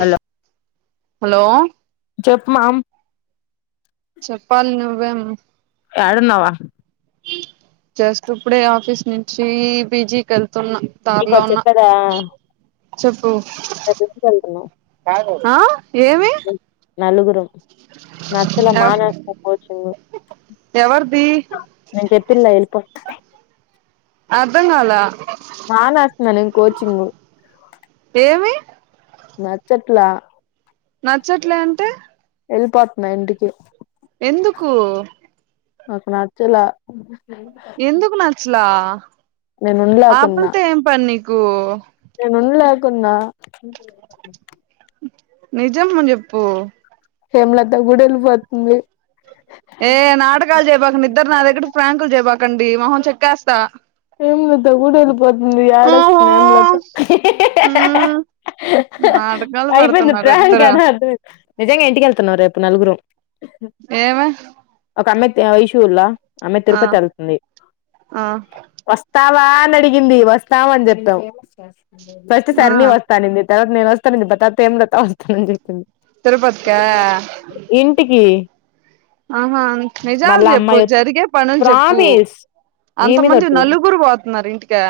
Hello hello చెప్ మామ్. చెప్పాలి నువ్వేమ్. యాడున్నవా? జస్ట్ ఇప్పుడే ఆఫీస్ నుంచి పీజీకి ఎళ్తున్నా. దార్లో నీకోటి ఉన్న చెప్పదా చెప్పు రేపు [unintelligible] ఎళ్తున్నావు. ఆ ఏమి? నలుగురం నచ్చలే మానేస్తా కోచింగ్. ఎవరిది నేను చెప్పింలే ఎళ్ళిపో. అర్ధంకాల మానేస్తున్నలే కోచింగ్. ఏమి? నచ్చట్లా. నచ్చట్లే అంటే? ఎళ్ళిపోతున్నా ఇంటికి. ఎందుకు? నాకు నచ్చలా. స్లా నేను ఆ ఉండలేకున్నా పిల్తో ఏం పని నీకు. నేను ఉండలేకున్నా. నిజం చెప్పు? హేమలత కూడా ఎళ్ళిపోతుంది. ఏ నాటకాలు చేయమాకండి, ఇద్దరు నా దగ్గర ఫ్రాంకులు చేయమాకండి మొహం చెక్కేస్తా. హేమలత కూడ ఎళ్ళిపోతుంది, ఓహో ఏడస్తుంది హేమలత. మ్మ్ నాటకాలు అయిపోయింది పడుతున్నారు ప్రాంక్ ఇద్దరు అని అర్ధం అయి నిజంగా ఇంటికెళ్తున్నాం రేపు నలుగురం. ఏమి? ఒక అమ్మాయి తే ఐషుల్లా ఆ అమ్మాయి ఆ తిరుపతి ఎళ్తుంది. ఆ వస్తావా అని అడిగింది వస్తాం అని చెప్పాం, ఫస్ట్ ఆ సర్ని వస్తా అనింది. తర్వాత నేను వస్తానని చెప్పా, తర్వాత హేమలత వస్తానని చెప్పింది. తిరుపతికా ఇంటికి ఆహా నిజాలు మళ్ళా చెప్పు, అమ్మాయి వచ్చి జరిగే పనులు చెప్పు ప్రామిస్ నీ మీద అంతమంది ఒట్టు నలుగురు పోతున్నార ఇంటికా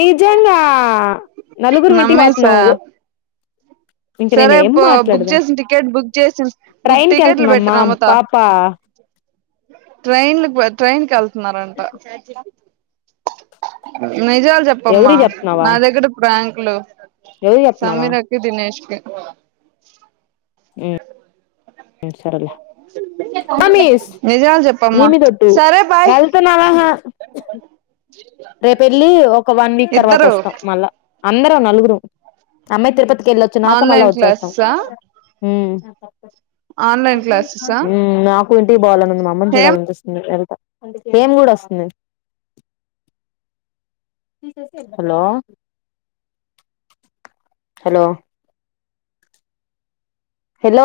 నిజంగా నలుగురు వింటికి నమ్మేసా పోతున్నావ్ సరే బ బుక్ మాట్లాడదాం చేసిన టికెట్ బుక్ చేసిన బుక్ ట్రైన్ కి టికెట్లు వెళ్తుందమ్మా పెట్టరా మోత పాప ట్రైన్లు ట్రైన్కి వెళ్తున్నారంట నిజాలు చెప్పమ్మా ఎవరికి చెప్తున్నావా నా దగ్గర ప్ర్రాంకులు ఎవరికి చెప్తున్నావా సమీరాకి దినేష్కి సరేలే మమ్మీస్ నిజాలు నీ చెప్పమ్మా మీద ఒట్టు సరే బాయ్ [unintelligible] రేపెళ్ళి ఒక వన్ వీక్ తర్వాత ఇద్దరు వస్తాం మళ్ళా అందరం నలుగురుమ్ అమ్మాయి తిరుపతికి ఎళ్ళొచ్ చ్చినాక మళ ఆన్లైన్ వచ్చేస్తామ్ క్లాసెసా ఊమ్ ఆన్లైన్ క్లాసెసా ఊమ్ నాక్ కుంటికి బోవాలని ఉంది మా అమ్మని ఏం చూడాలనిపిస్తుంది ఎల్త హేమ్ గూడా వస్తుంది హలో హలో హలో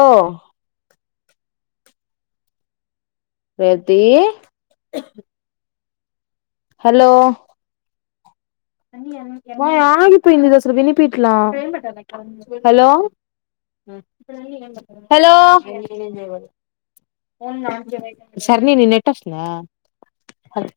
వేతీ హలో వాయ్ ఆగిపోయిందిదసలు వినిపిట్లా హలో హలో సర్ని నీ నెట్ వస్తుందా హల్